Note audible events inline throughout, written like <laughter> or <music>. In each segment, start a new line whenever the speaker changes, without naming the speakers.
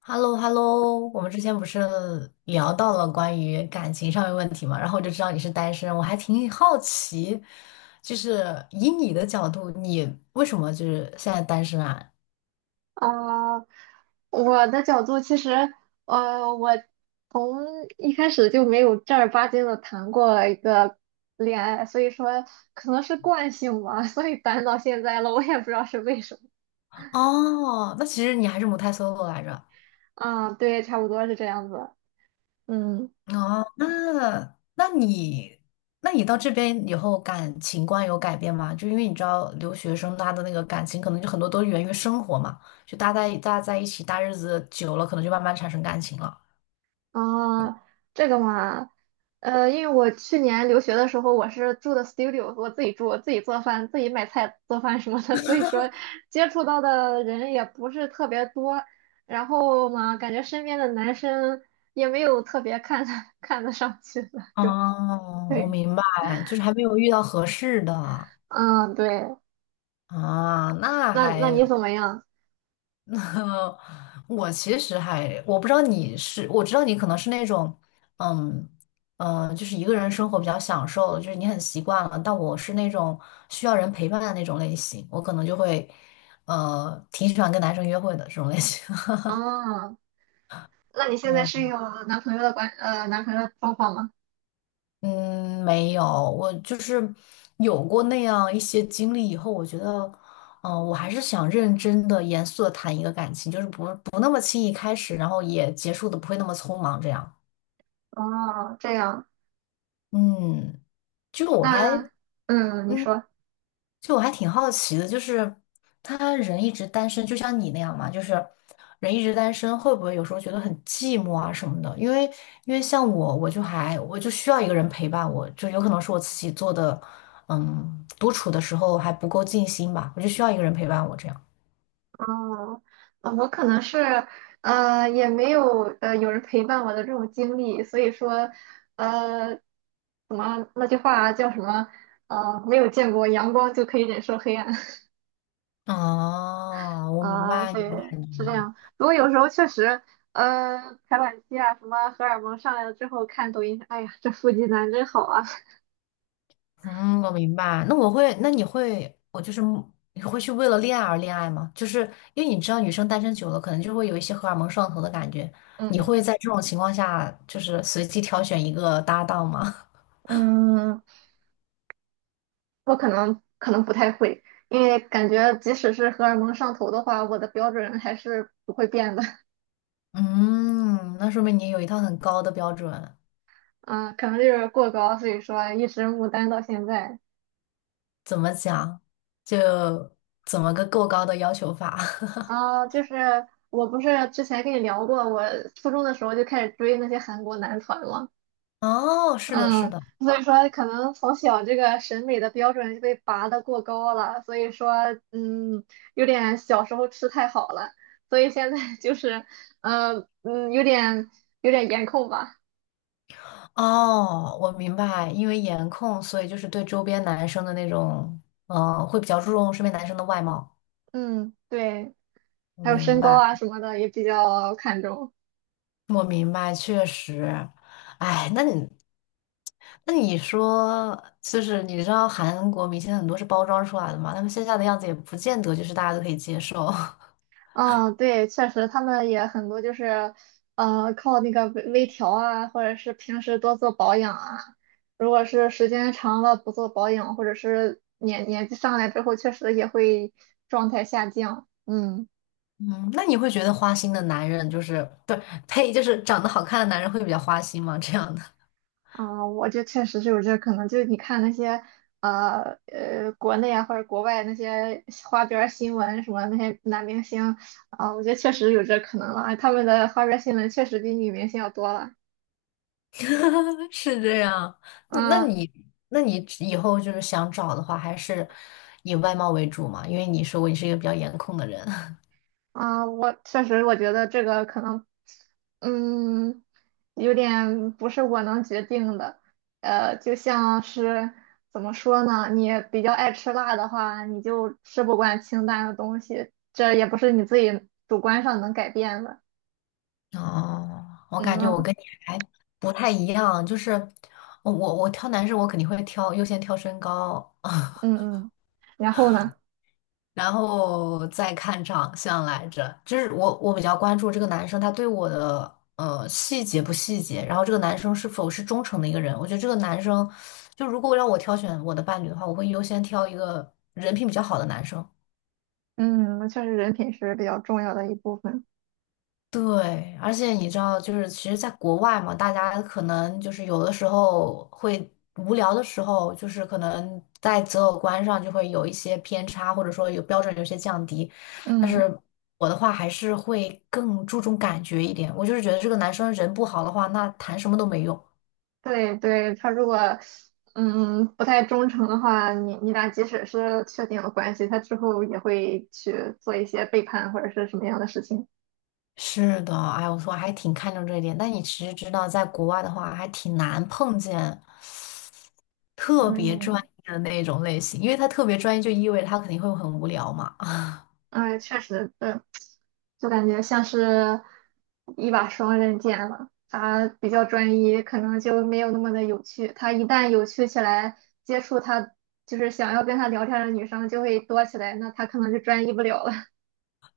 h e l l o h e l l o 我们之前不是聊到了关于感情上面问题嘛，然后我就知道你是单身，我还挺好奇，就是以你的角度，你为什么就是现在单身啊？
啊，我的角度其实，我从一开始就没有正儿八经的谈过一个恋爱，所以说可能是惯性吧，所以单到现在了，我也不知道是为什么。
哦，那其实你还是母胎 solo 来着。
啊，对，差不多是这样子。嗯，
哦，那你那你到这边以后感情观有改变吗？就因为你知道留学生他的那个感情可能就很多都源于生活嘛，就大家在一起大日子久了，可能就慢慢产生感情了。
啊，这个嘛，因为我去年留学的时候，我是住的 studio，我自己住，我自己做饭，自己买菜做饭什么的，<laughs> 所以说接触到的人也不是特别多。然后嘛，感觉身边的男生也没有特别看得 <laughs> 看得上去的，就 <laughs>
哦，我
对，
明白，就是还没有遇到合适的。
嗯，对。
啊，那
那你
还，
怎么样？
<laughs> 那我其实还，我不知道你是，我知道你可能是那种，嗯就是一个人生活比较享受，就是你很习惯了，但我是那种需要人陪伴的那种类型，我可能就会，挺喜欢跟男生约会的这种类型。
哦，那你现在
<laughs>
是
嗯。
有男朋友的状况吗？
嗯，没有，我就是有过那样一些经历以后，我觉得，我还是想认真的、严肃的谈一个感情，就是不那么轻易开始，然后也结束的不会那么匆忙，这样。
哦，这样，
嗯，就我还
那你
嗯
说。
就我还挺好奇的，就是他人一直单身，就像你那样嘛，就是人一直单身，会不会有时候觉得很寂寞啊什么的？因为像我，我就还我就需要一个人陪伴我，就有可能是我自己做的，嗯，独处的时候还不够尽心吧，我就需要一个人陪伴我这样。
哦，我可能是也没有有人陪伴我的这种经历，所以说呃怎么那句话叫什么没有见过阳光就可以忍受黑暗 <laughs>
哦，我明
啊、
白你
对，
的感。
是这样。不过有时候确实排卵期啊什么荷尔蒙上来了之后看抖音，哎呀这腹肌男真好啊。
嗯，我明白。那你会，我就是你会去为了恋爱而恋爱吗？就是因为你知道女生单身久了，可能就会有一些荷尔蒙上头的感觉。
<laughs>
你会
嗯
在这种情况下，就是随机挑选一个搭档吗？<laughs>
嗯，我可能不太会，因为感觉即使是荷尔蒙上头的话，我的标准还是不会变的。
嗯，那说明你有一套很高的标准。
啊，可能就是过高，所以说一直牡丹到现在。
怎么讲？就怎么个够高的要求法？<laughs>
啊，就是我不是之前跟你聊过，我初中的时候就开始追那些韩国男团嘛，
哦，是的，是
嗯，
的，
所以说可能从小这个审美的标准就被拔得过高了，所以说嗯，有点小时候吃太好了，所以现在 <laughs> 就是嗯嗯，有点有点颜控吧。
哦，我明白，因为颜控，所以就是对周边男生的那种，会比较注重身边男生的外貌。
嗯，对，
我
还有身
明
高
白，
啊什么的也比较看重。
我明白，确实，哎，那你，那你说，就是你知道韩国明星很多是包装出来的嘛，他们线下的样子也不见得就是大家都可以接受。<laughs>
嗯，对，确实，他们也很多就是，靠那个微微调啊，或者是平时多做保养啊。如果是时间长了不做保养，或者是年纪上来之后，确实也会状态下降。嗯，
嗯，那你会觉得花心的男人就是不是呸，就是长得好看的男人会比较花心吗？这样的
啊、我觉得确实是有这可能。就是你看那些，国内啊或者国外那些花边儿新闻什么那些男明星啊、我觉得确实有这可能了。他们的花边儿新闻确实比女明星要多了。
<laughs> 是这样，那
嗯
你那你以后就是想找的话，还是以外貌为主嘛，因为你说过你是一个比较颜控的人。
啊，我确实，我觉得这个可能，嗯，有点不是我能决定的。就像是怎么说呢？你比较爱吃辣的话，你就吃不惯清淡的东西，这也不是你自己主观上能改变的。
哦，我感觉
嗯
我
嗯
跟你还不太一样，就是我挑男生，我肯定会挑优先挑身高，
嗯。
<laughs>
然后呢？
然后再看长相来着。就是我比较关注这个男生他对我的细节不细节，然后这个男生是否是忠诚的一个人。我觉得这个男生就如果让我挑选我的伴侣的话，我会优先挑一个人品比较好的男生。
嗯，确实人品是比较重要的一部分。
对，而且你知道，就是其实，在国外嘛，大家可能就是有的时候会无聊的时候，就是可能在择偶观上就会有一些偏差，或者说有标准有些降低。但
嗯。
是我的话还是会更注重感觉一点，我就是觉得这个男生人不好的话，那谈什么都没用。
对对，他如果不太忠诚的话，你俩即使是确定了关系，他之后也会去做一些背叛或者是什么样的事情。
是的，哎，我说还挺看重这一点，但你其实知道，在国外的话还挺难碰见特别专
嗯，
业的那种类型，因为他特别专业就意味着他肯定会很无聊嘛。
哎，确实，对，就感觉像是一把双刃剑了。他比较专一，可能就没有那么的有趣。他一旦有趣起来，接触他就是想要跟他聊天的女生就会多起来，那他可能就专一不了了。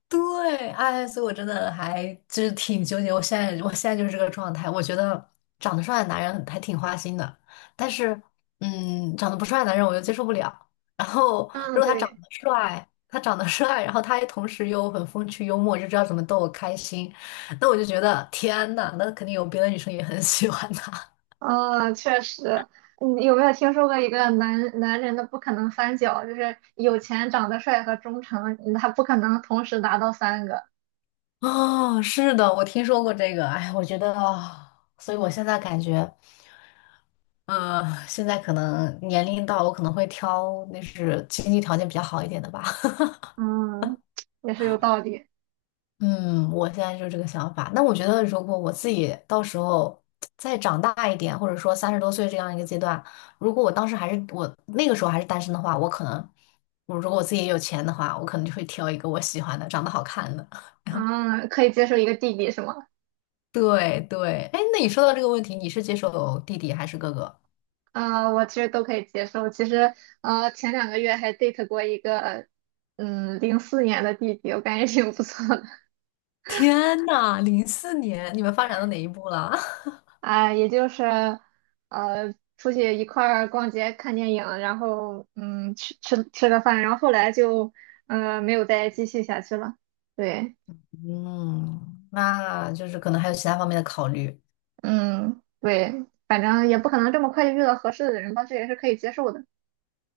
对，哎，所以我真的还就是挺纠结。我现在就是这个状态。我觉得长得帅的男人还挺花心的，但是，嗯，长得不帅的男人我又接受不了。然后，
<laughs> 嗯，
如果
对。
他长得帅，然后他也同时又很风趣幽默，就知道怎么逗我开心，那我就觉得天呐，那肯定有别的女生也很喜欢他。<laughs>
嗯，确实，你有没有听说过一个男人的不可能三角，就是有钱、长得帅和忠诚，他不可能同时达到三个。
哦，是的，我听说过这个。哎，我觉得，啊所以我现在感觉。现在可能年龄到了，我可能会挑那是经济条件比较好一点的吧。<laughs>
嗯，也是有道理。
嗯，我现在就是这个想法。那我觉得，如果我自己到时候再长大一点，或者说三十多岁这样一个阶段，如果我那个时候还是单身的话，我可能，如果我自己也有钱的话，我可能就会挑一个我喜欢的、长得好看的。
嗯，可以接受一个弟弟是吗？
<laughs> 对对，哎，那你说到这个问题，你是接受弟弟还是哥哥？
啊、我其实都可以接受。其实，前2个月还 date 过一个，04年的弟弟，我感觉挺不错的。
天呐，零四年，你们发展到哪一步了？<laughs>
啊，也就是出去一块儿逛街、看电影，然后吃个饭，然后后来就没有再继续下去了。对。
嗯，那就是可能还有其他方面的考虑，
嗯，对，反正也不可能这么快就遇到合适的人吧，这也是可以接受的。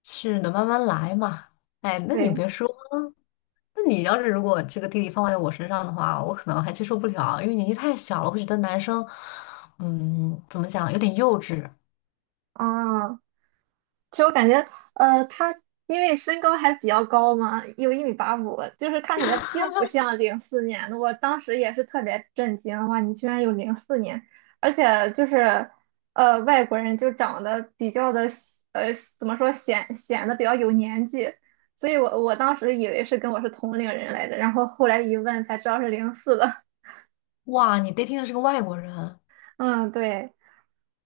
是的，慢慢来嘛。哎，那你
对，
别说，那你要是如果这个弟弟放在我身上的话，我可能还接受不了，因为年纪太小了，会觉得男生，嗯，怎么讲，有点幼稚。
哦。其实我感觉，他因为身高还比较高嘛，有1米85，就是看起来并不像零四年的。我当时也是特别震惊，哇，你居然有零四年，而且就是，外国人就长得比较的，呃，怎么说显得比较有年纪，所以我当时以为是跟我是同龄人来着，然后后来一问才知道是零四的。<laughs>
哇，你 dating 的是个外国人，
嗯，对，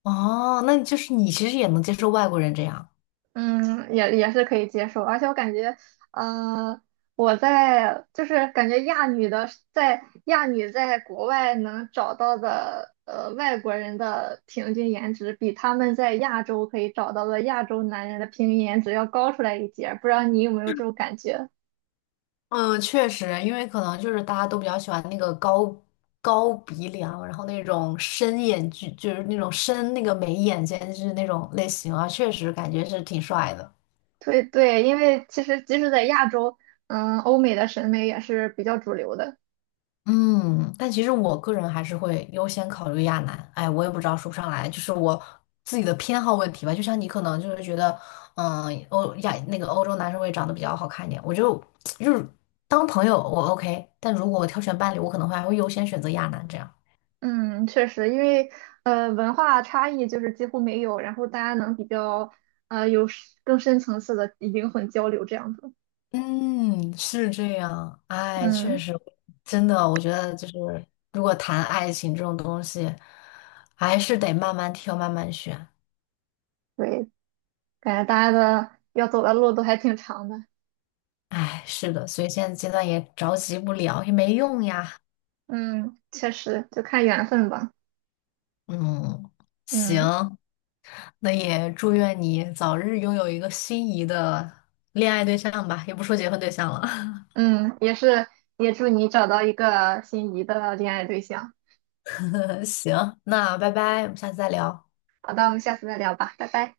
哦，那就是你其实也能接受外国人这样。
嗯，也是可以接受，而且我感觉。呃就是感觉亚女的在亚女在国外能找到的外国人的平均颜值，比他们在亚洲可以找到的亚洲男人的平均颜值要高出来一截儿，不知道你有没有这种感觉？
嗯，确实，因为可能就是大家都比较喜欢那个高高鼻梁，然后那种深眼距，就是那种深那个眉眼间距那种类型啊，确实感觉是挺帅的。
对对，因为其实即使在亚洲，嗯，欧美的审美也是比较主流的。
嗯，但其实我个人还是会优先考虑亚男。哎，我也不知道说不上来，就是我自己的偏好问题吧。就像你可能就是觉得，嗯，欧亚那个欧洲男生会长得比较好看一点，我就 <tsk> 就是当朋友我 OK，但如果我挑选伴侣，我可能会还会优先选择亚男这样。
嗯，确实，因为文化差异就是几乎没有，然后大家能比较有更深层次的灵魂交流这样子。
嗯，是这样。哎，确
嗯，
实，真的，我觉得就是，如果谈爱情这种东西，还是得慢慢挑，慢慢选。
对。感觉大家的要走的路都还挺长的。
哎，是的，所以现在阶段也着急不了，也没用呀。
嗯，确实，就看缘分吧。
嗯，行，
嗯
那也祝愿你早日拥有一个心仪的恋爱对象吧，也不说结婚对象了。
嗯，也是，也祝你找到一个心仪的恋爱对象。
<laughs> 行，那拜拜，我们下次再聊。
好的，我们下次再聊吧，拜拜。